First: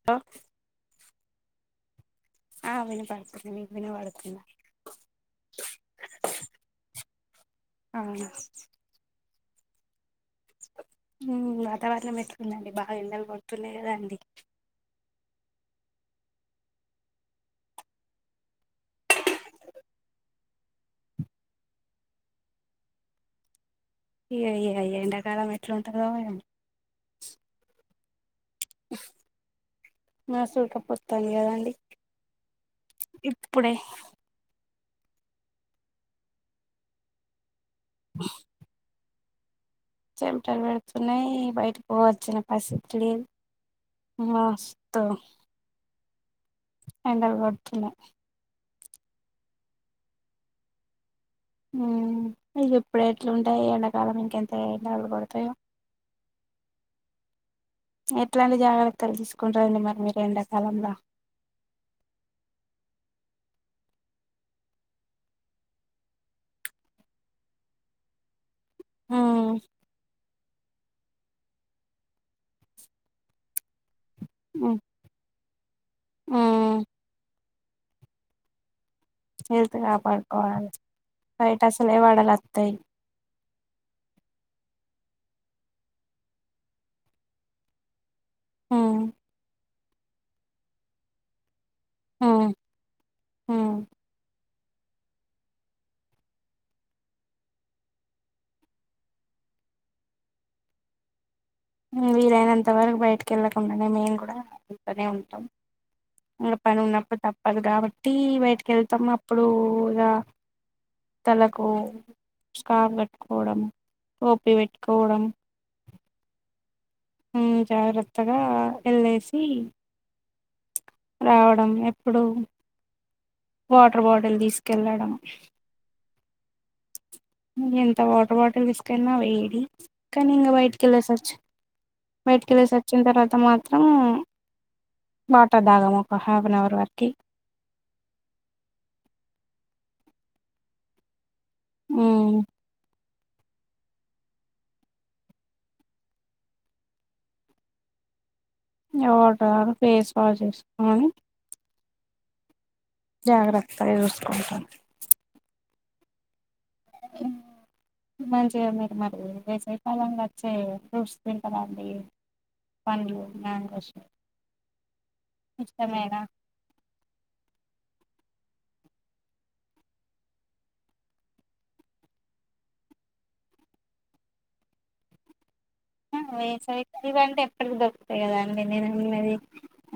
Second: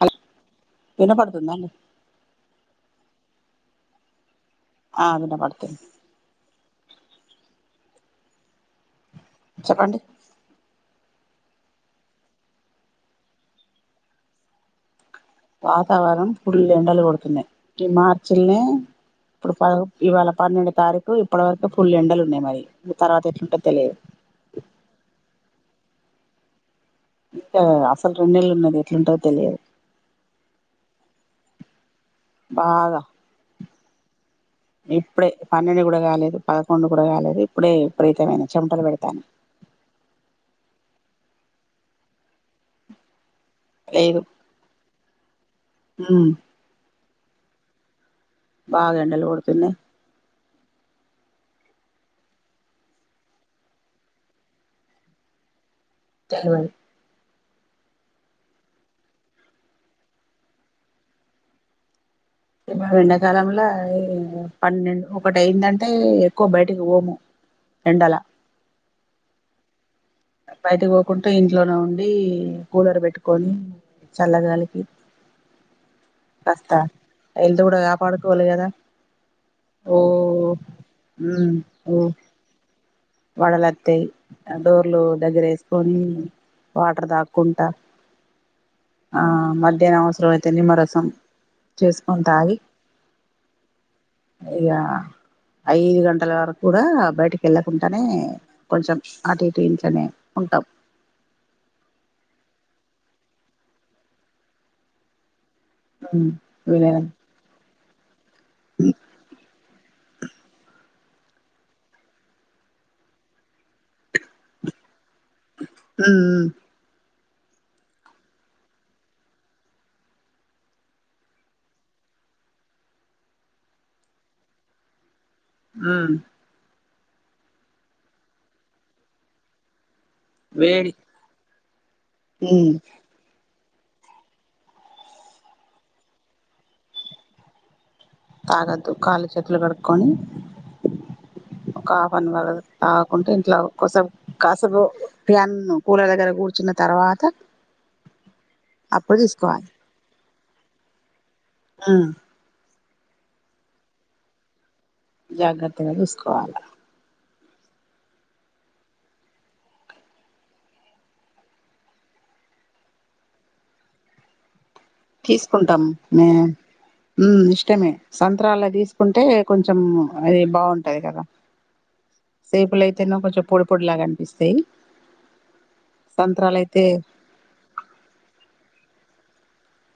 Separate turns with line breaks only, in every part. Hello వినపడుతుందా అండి
ఆ వినపడుతుంది మీకు వినపడుతుందా
ఆ వినపడుతుంది
అవును
చెప్పండి
ఉ వాతావరణం ఎట్లా ఉంది అండి బాగా ఎండలు కొడుతున్నాయి కదా అండి
వాతావరణం పుల్ ఎండలు కొడుతున్నాయి ఈ మార్చ్ ల్ నే ఇప్పుడు పదో ఇవాళ పన్నెండు తారీఖు ఇప్పటి వరకు ఫుల్ ఎండలు ఉన్నాయి మరి తర్వాత ఎట్లా ఉంటది తెలిదు
ఈ అయ్ అయ్ ఎండాకాలం ఎట్లాంటదో ఏమో
ఇత్త అసలు రెండు నెలలు ఉన్నది
ఉఫ్
ఎట్లుంటదో తెలియదు
మస్తు ఉడక పోతాంది కదండి
బాగా
ఇప్పుడే
ఇప్పుడే పన్నెండు కూడా కాలేదు పదకొండు కూడా కాలేదు ఇప్పుడే విపరీతమైన చెమటలు వేడు తాను
చెమటలు వడుతున్నాయి బైటకి పో వచ్చిన పస్ లేదు మస్తు తో
నాను
ఎండలు కొడుతున్నాయి
బాగా ఎండలు కొడుతున్నాయి
ఉ ఇవి ఎప్పుడు ఎట్లుంటాయి ఎండాకాలం ఇంకెంత ఎండలు కొడుతాయో
చాల్ వన్
ఎట్లాంటి జాగ్రత్తలు తీసుకుంటారండి మరి మీరు ఎండాకాలం లా
ఇగ మేము ఎండాకాలం లా పన్నెండు ఒకటి అయిందంటే ఎక్కువ బయటికి పోము ఎండల
ఉ
బయట కు పోకుంట ఇంట్లోనే ఉండి కూలర్ పెట్టుకొని
ఉమ్,
చల్లగాలికి కస్తా
ఉమ్,
హెల్త్ కూడా కాపాడుకోవాలి కదా
హెల్త్
ఓ
కాపాడుకోవాలి బైట అసలే వాడలు అత్తాయి
వడలు అత్తయ్ ఆ డోర్లు దగ్గర వేసుకొని వాటర్ తాగుకుంటా
హ్మ్
ఆ మధ్యాహ్నం అవసరం అయితే నిమ్మరసం చేసుకొని
హ్మ్
తాగి
హ్మ్
ఇగ ఐదు గంటల వరకు కూడా బయటికి వెళ్ళకుండానే కొంచెం అటు ఇటు ఇంట్లనే ఉంటాం
వీలైనంత వరకు బయటికి వెళ్ళకుండానే మేము కూడా ఇంట్లో నే ఉంటాం
ఉమ్
ఇక పని
వీలైనంత
ఉన్నప్పుడు తప్పదు కాాబట్టి టీ బయటకి వెళ్తాం అప్పుడు ఇక తలకు స్కాఫ్ కట్టుకోవడం టోపి పెట్టుకోవడం
హ
ఉ జాగ్రత్తగా వెళ్ళేసి రావడం ఎప్పుడు వాటర్ బాటిల్ తీసుకెళ్ళడం
ఆ
ఎంత వాటర్ బాటిల్ తీసుకెళ్ళినా వేడి కానీ ఇంకా బయటికి
వేడి
వెల్లేసొచ్చి బయటికి
ఉమ్
వెళ్లేసి వచ్చిన తర్వాత మాత్రం మాత్రం వాటర్ దాగాము ఒక హాఫ్ అన్ అవర్ వరకు
తాగద్దు కాళ్ళు చేతులు కడుకొని ఒక హఫ్
హ్మ్
అనవర్ వంటిమ్ట్లో కూసేపు కాసేపు ఫ్యాన్ కూలర్ దగ్గర కూర్చున్న తర్వాత అప్పుడు తీసుకోవాలి
టారు ఫేస్ వాష్ చేసుకొని
ఆ
జాగ్రత్తగా చూసుకుంటా
జాగ్రత్తగా చూసుకోవాలా
ఇ మంచిగా మీరు మరి వేసవి కాలంలో వచ్చే ఫ్రూట్స్ తింటారా అండి పండ్లు [unintelligible] మ వసం
తీసుకుంటాం మే ఉ ఇష్టమే సంత్రాాల తీసుకుంటే కొంచెం అది బాగుంటది కదా సేపులైతేను కొంచం పొడి పొడి లాగనిపిస్తయి
వేసవి ఇవంటే ఎప్పటికి దొరుకుతాయి కదా అండి నేను ఇక మరి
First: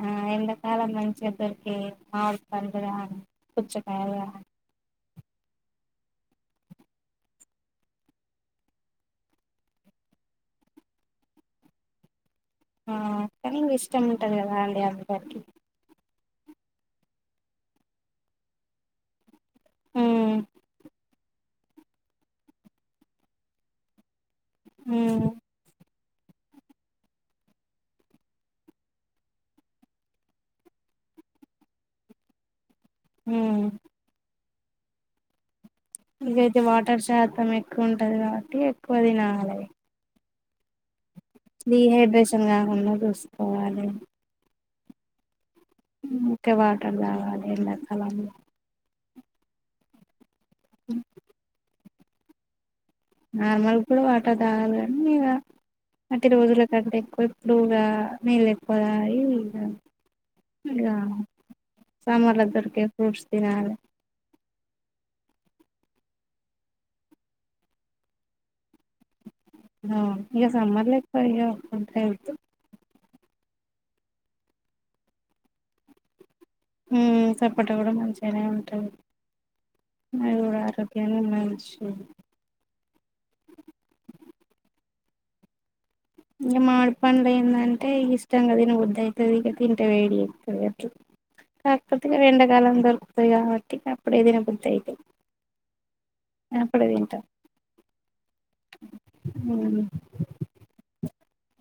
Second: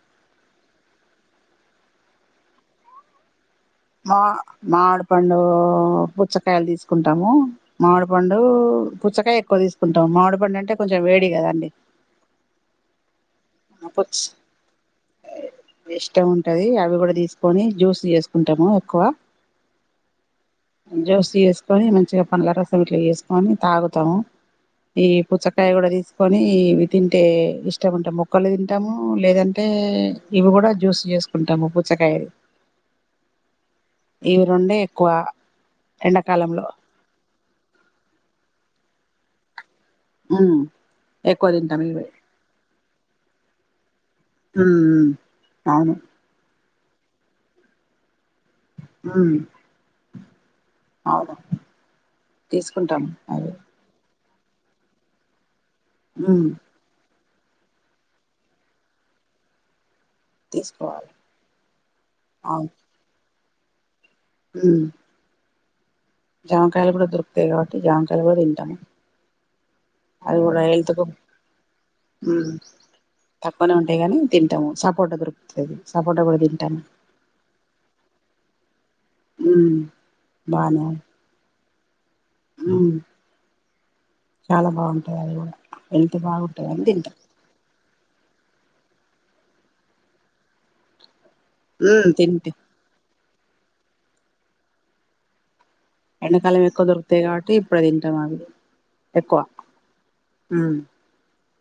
ఆ ఎండా కాాలం మంచిగ దొరికే మామిడి పండ్లు గాని పుచ్చకాయలు
మా
గాని
మామిడి పండు పుచ్చకాయలు తీసుకుంటాము మామిడి పండు పుచ్చకాయ ఎక్కువ తీసుకుంటాము మామిడిపండు అంటే కొంచెం వేడి కదండి
ఆ కానీ ఇష్టం
పుచ్చ
ఉంటది కదా అండి అందరికి
ఇష్టం ఉంటది అవి కూడా తీసుకొని జ్యూస్ చేసుకుంటాము ఎక్కువ
ఉమ్
జ్యూస్ చేసుకొని మంచిగా పండ్ల రసం ఇట్లా చేసుకొని తాగుతము ఈ
ఉమ్
పుచ్చకాయ కూడా తీసుకొని ఇవి తింటే ఇష్టం ఉంటే మొక్క ముక్కలు తింటాము లేదంటే ఇవి కూడా జ్యూస్ చేసుకుంటాము పుచ్చకాయ
హ
ఇవి రెండే ఎక్కువ
ఇదైతే
ఎండాకాలంలో
వాటర్ శాతం ఎక్కువ ఉంటది కాబట్టి ఎక్కువ తినాల
ఉ
డిహైడ్రేషన్ గాకుండా చూసుకోవాలి
హ హ
ఇ క వాటర్ తాగాలి ఎండా కాలంలో
ఉ అవును ఉంటాం అది
[unintelligible] పట్టదన్నీ ఇ అటి
ఉమ్
రోజుల కంటే ఎక్కువ ఇప్పుడుగా నీళ్లు ఎక్కువ దాగి ఇక ఇక
తీసుకోవాలి
సమ్మర్ లొ దొరికే ఫ్రూట్స్ తినాలె
హ జామకాయలు కూడా దొరుకుతాయి కాబట్టి జామకాయలు కూడా తింటాము
ఆ
అవి
ఇక
కూడా
సమ్మర్
హెల్త్
లొ
కు
[unintelligible] ఇ అంత హతు
ఉమ్ తక్కువనే ఉంటాయి గాని తింటాము సపోట దొరుకుతది సపోట కూడా తింటాము
ఉ సపోటా కూడా మంచిగానే ఉంటది
ఉమ్
అవి కూడా ఆరోగ్ నికీ మంచ్
మ్మ్ చాలా బాగుంటాయి అవి కూడా హెల్త్
ఇంగా
బాగుంటది అని తింటాం
మామిడిపండ్లు ఎందన్న అంటే ఇష్టంగా తినే బుద్ది అయితాది ఇక తింటే వేడి చేత్తాది కావచ్చు కాకపోతే
ఉమ్
ఇంకా
తింటే
ఎండాకాలం దొరుకుతాయి కాబట్టి అప్పుడే తిన బుద్ధి అయితాయి
ఎండాకాలం ఎక్కువ దొరుకుతాయి కాబట్టి ఇప్పుడు తింటాం అవి ఎక్కువ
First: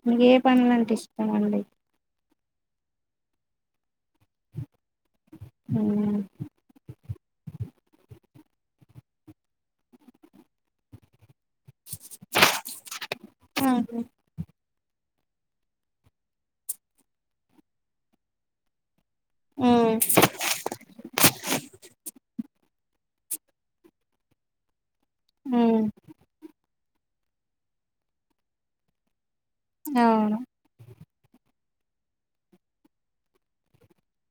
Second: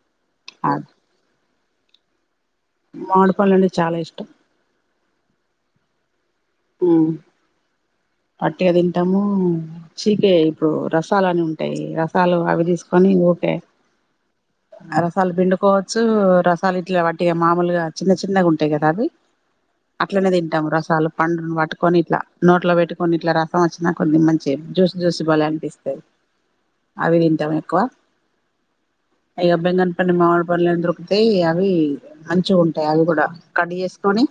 మీక ఏ పండ్లలంటే ఇష్టం అండి
మామిడిపండ్లు అంటే చాలా ఇష్టం
అ
అట్టే తింటాము మిక్స్ కి ఇప్పుడు రసాలని ఉంటాయి రసాలు అవి తీసుకొని ఓకే అవి వాళ్ళు పిండుకోని వచ్చి రసాలు ఇట్లు వాట్టి మామూలుగా చిన్న చిన్నగా ఉంటాయి కదా అవి అట్లనే తింటాము రసాలు పండ్లను పట్టుకొని ఇట్లా నోట్లో పెట్టుకొని ఇట్లా రసం వచ్చిన కొద్ది మంచిగా జ్యూస్ జ్యూస్ బలే
ఉమ్
అనిపిస్తాయి అవి తింటాం ఎక్కువ ఏ బంగన పల్లీ
అవును
మామిడి పళ్ళు అంటారు అంతే అవి మంచిగా ఉంటాయి అవి కూడా కట్ చేసుకొని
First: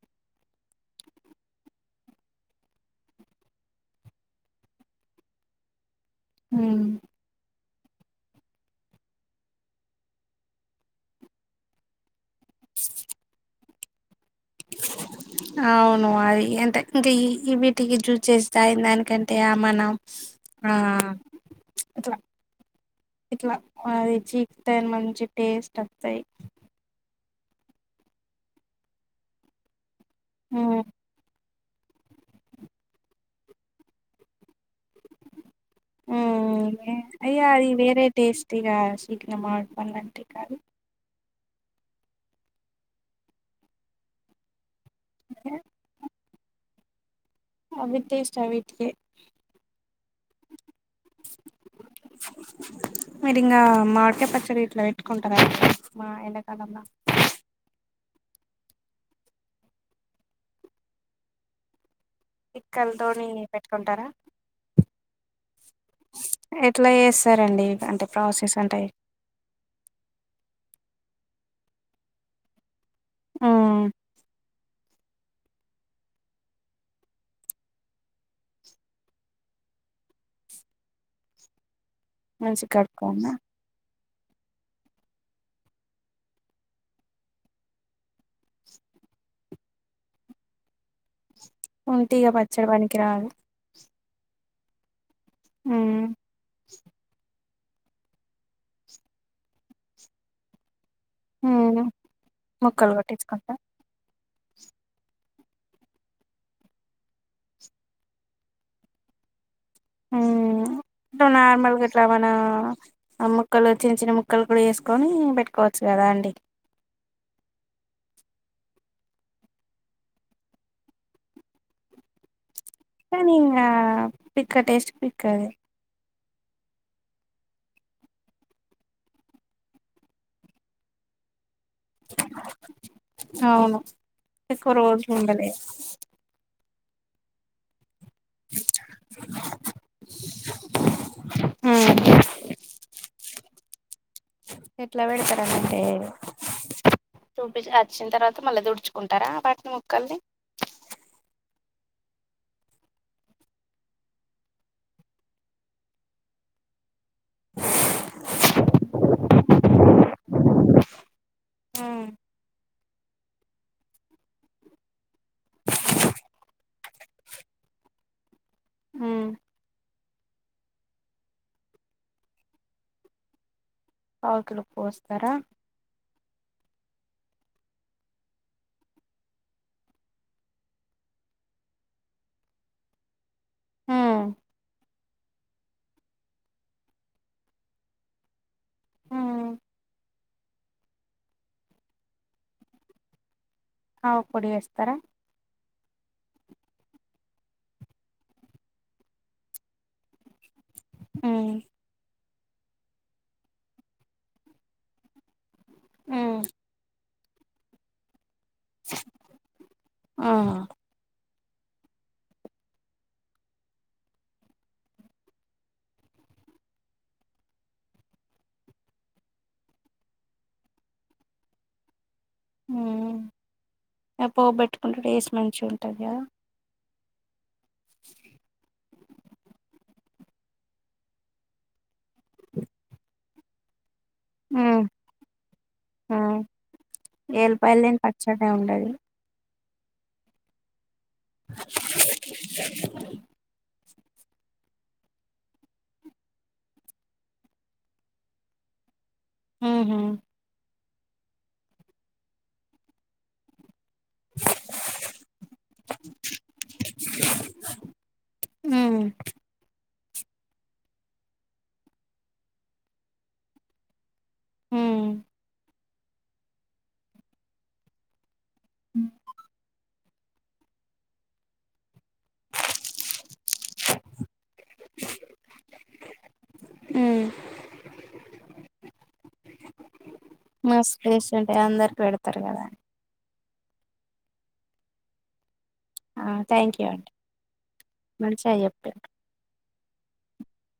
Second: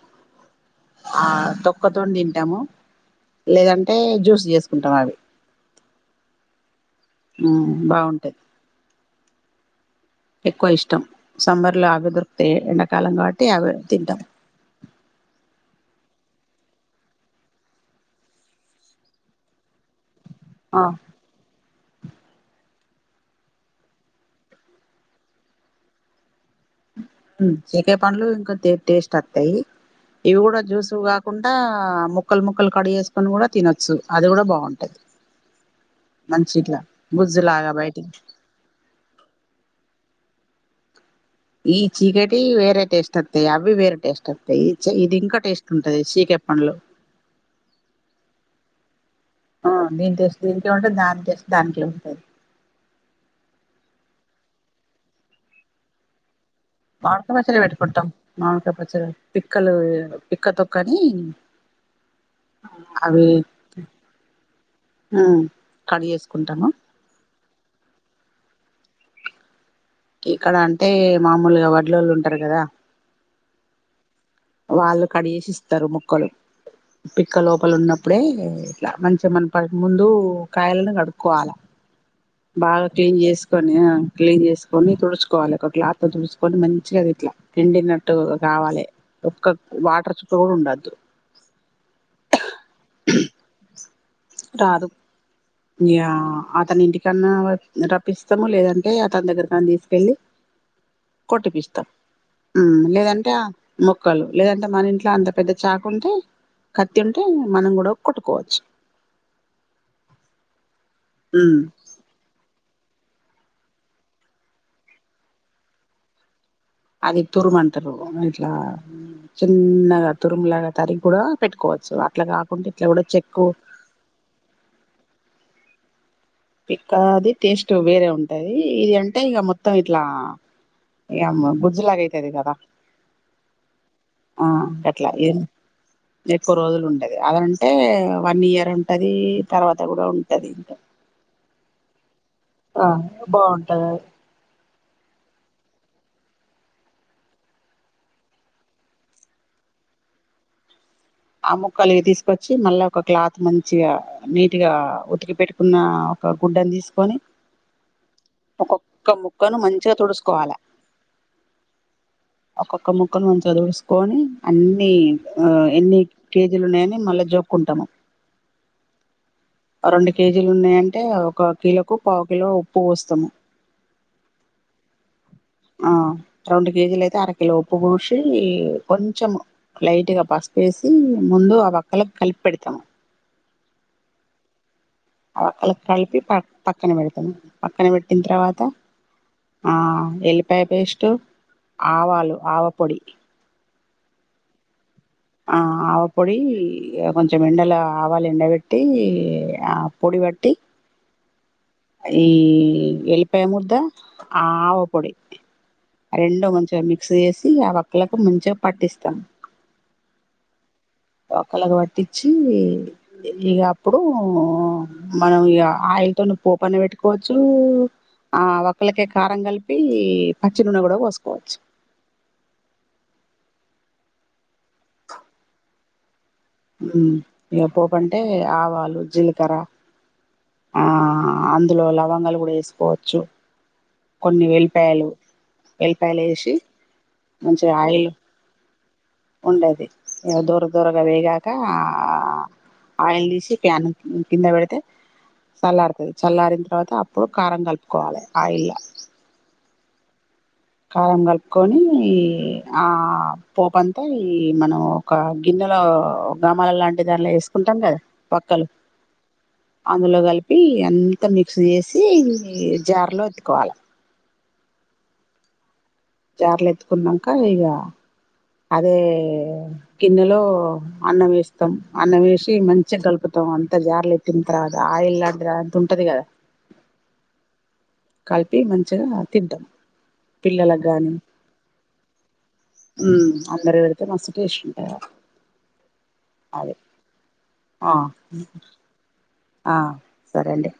ఆ తో తొక్కతోనే తింటాము లేదంటే జ్యూస్ చేసుకుంటాము అవి
ఉన
మ్మ్ బాగుంటాది ఎక్కువ ఇష్టం సమ్మర్ లో అవే దొరుకుతాయి ఎండాకాలం కాబట్టి అవి తింటాం
అవును అది ఎంత ఇంకా ఈ ఈ వీటికి జ్యూస్ చేసి తాగే దానికంటే మనం ఆ ఇట్లా ఇట్లా అది చీకితే మంచి టేస్ట్ వస్తాయి
చికే పండ్లు ఇంకా కొద్ది టేస్ట్ వస్తాయి ఇవి కూడా
ఉమ్
జ్యూస్ కాకుండా ఆ ముక్కలు ముక్కలు కడుగు ఎసుకొని కూడా తినొచ్చు అది కూడా బాగుంటది
ఆ
మంచి ఇట్లా
ఉనే అది
గుజ్జులాగా
వేరే
బయటికి
టెస్ట్ ఇగ చికిన మామిడి పండ్లు అంటే కాదు
ఈ చీకెటివి వేరే టేస్ట్ వస్తాయి అవి వేరే టేస్ట్ వత్తాయి ఇది ఇంకా టేస్ట్ ఉంటాది చీకె పండ్లు
అవి టేస్టా వీటికి
ఆ దీని టేస్టే దీనికే ఉంటాది దాని టేస్ట్ దానికే ఉంటాది
మీరి ఇంకా మామిడికాయ పచ్చడి ఎట్లా పెట్టుకుంటారు అండి ఆ ఎండ
మామిడికాయ పచ్చడి పెట్టుకుంటాం మామిడి కాయ పచ్చడి పిక్కలు పిక్కతొక్కని..
పిక్కల తోని పెట్టుకుంటారా
కట్ చేసుకుంటాము
ఎట్లా చేస్తారండి అంటే ప్రాసెస్ ఉంటాయి
ఇక్కడ అంటే మామూలుగా వడ్లోళ్ళు ఉంటారు కదా
ఆ
వాళ్ళు కడిగేసి ఇస్తారు ముక్కలు పిక్క లోపల ఉన్నప్పుడే ఎ ఇట్ల మంచిగా మన్ ప ముందు కాయలను కడుక్కోవాల
మంచిగా
బాగా క్లీన్
కడుక్కోనా
చేసుకొని ఆ క్లీన్ చేసుకొని తుడుచుకోవాలి ఒక క్లాత్ తుడుచుకొని మంచిగా ఇట్లా పిండినట్టు కావాలే ఒక్క వాటర్ చుక్క కూడ ఉండద్దు
ఉంటే ఇగ పచ్చడ పనికి రాద
రాదు
ఉమ్
యా అతని ఇంటికన్నా రప్పిస్తము లేదంటే అతని దగ్గరికి కన్నా తీసుకెళ్ళి
ఉమ్
కొట్టిపిస్తం మ్మ్
ముక్కలు
లేదంటే ఆ
కొట్టించుకుంటా
మొక్కలు లేదంటే మన ఇంట్ల అంత పెద్ద చాకు ఉంటే, కత్తి ఉంటే మనం గూడ కొట్టుకోవచ్చు.
మ్
ఉమ్
నార్మల్ గా ఇట్ల మనా ఆ ముక్కలు చిన్న చిన్న ముక్కలు గూడ ఏసుకొని పెట్టుకోవచ్చు గదా అండి
అది తురుము అంటారు ఇట్ల చిన్నగా తురుములగా తరిగి గడా పెట్టుకోవాలి సొ అట్ల గాని
కని ఇంగా పిక్క టెస్ట్ పిక్కదే
పిక్కా అది టేస్ట్ వేరే ఉంటది ఇది అంటే ఇగ మొత్తం ఇట్లా ఎ అమ్మ గుజ్జు లాగ అయితది కదా
అవును
ఆ
ఎక్కువ
గట్ల
రోజులు
ఎ
ఉండలే
ఎక్కువ రోజులుండ్ అదుంటే వన్ ఇయర్ ఉంటది ఇ తర్వాత గూడ ఉంటది ఇంక
మ్మ్
కదా
ఎట్ల పెడుతారంటే చూపిచి అచ్చిన తర్వాత మళ్ళ తుడుచుకుంటారా వాటిని ముక్కల్ని
ఆ ముక్కలు తీసుకొచ్చి మళ్ళ ఒక క్లాత్ మంచిగా నీట్ గా ఉతికి పెట్టుకున్న ఒక గుడ్డ తీసుకొని ఒక్కొక్క ముక్కను మంచిగా తుడుసుకోవాల
ఉమ్
ఒక్కొక్క ముక్కను మంచిగ తుడుసుకొని అన్ని ఆ ఇన్ కేజీలున్నాయని మళ్ళా జోక్కుంటాము
ఉమ్
ఆ రెండు కేజీలు ఉన్నయంటే ఒక కిలోకు పావు కిలో ఉప్పు పోస్తము
పావుకిలో పోస్తరా
ఆ రెండు కేజీలు అయితే అరకిలో ఉప్పు బోషి ఇ కొంచెం లైట్గా పసుపేసి మ్మ్ ముందు ఆ వక్కలకు కలిపి పెడత
ఉ
వక్కలకి కలిపి ప పక్కన పెడుతం పక్కన పెట్టిన తర్వాత ఆ ఎల్లిపాయ పేస్టు, ఆవాలు, ఆవపొడి
ఆవపొడి వేస్తారా
ఆ ఆవపొడి ఇగ కొంచెం ఎండలా ఆవాలు ఎండబెట్టి ఆ పొడి వట్టీ
ఉ
ఈ వెల్లిపాయ ముద్ద ఆ ఆవపొడి రెండు మంచిగ మిక్ వేసి ఆ వక్కలకు మంచిగ పట్టిస్తాం
ఆహా
ఒక్కలకి పట్టిచ్చి ఇగ అప్పుడు మనం ఇగ ఆయ్ తొని పోప్ అన్న పెట్టుకోవచ్చూ ఆ వక్కలకే కారం కలిపీ పచ్చి నూనె కూడ పోసుకోవచ్చు
ఉమ్ ఆ పోపు పెట్టుకుంటే టేస్ట్ మంచి ఉంటదా
ఉ ఇక పోపంటే ఆవాలు, జీలకర్ర ఆ అందులో లవంగాలు కూడా వేసుకోవచ్చు కొన్ని
హ్మ్
వెల్లిపాయలు, ఎల్లిపాయలు
హ్మ్
వేసి మంచిగా
ఎల్లిపాయలు లేని
ఆయిల్
పచ్చడే ఉండది
ఉండది దోర దోరగా వేగాక ఆయిల్ తీసి ప్యాన్ ఉ కింద పెడితే చల్లారుతుంది చల్లారిన తర్వాత అప్పుడు కారం కలుపుకోవాలి ఆయిల్లా
ఉహు
కారం కలుపుకొని ఆ పోపన్ తాయి మనం ఒక గిన్నెలో గామాల లాంటి దానిలో వేసుకుంటాం కదా వక్కలు
[unintelligible]
అందులో కలిపి అంత మిక్స్ చేసి జార్లో ఎత్తుకోవాలి
ఉ
జార్లో ఎత్తుకున్నాక ఇక అదే గిన్నెలో అన్నం వేస్తాం అన్నం వేసి మంచిగా కలుపుతాం అంత జార్లు ఎత్తిన తర్వాత ఆయిల్ లాంటిది అంత ఉంటది కదా
మ్
కలిపి మంచిగా తింటాం పిల్లలకు
మస్తు
గాని
టేస్ట్ ఉంటాయి అందరికి పెడతారు కదా
అందరూ పెడితే మస్తు టేస్ట్ ఉంటది అదే
థ్యాంక్ యూ అండి
ఆ
మంచిగా చెప్పారు
ఆ సరే అండి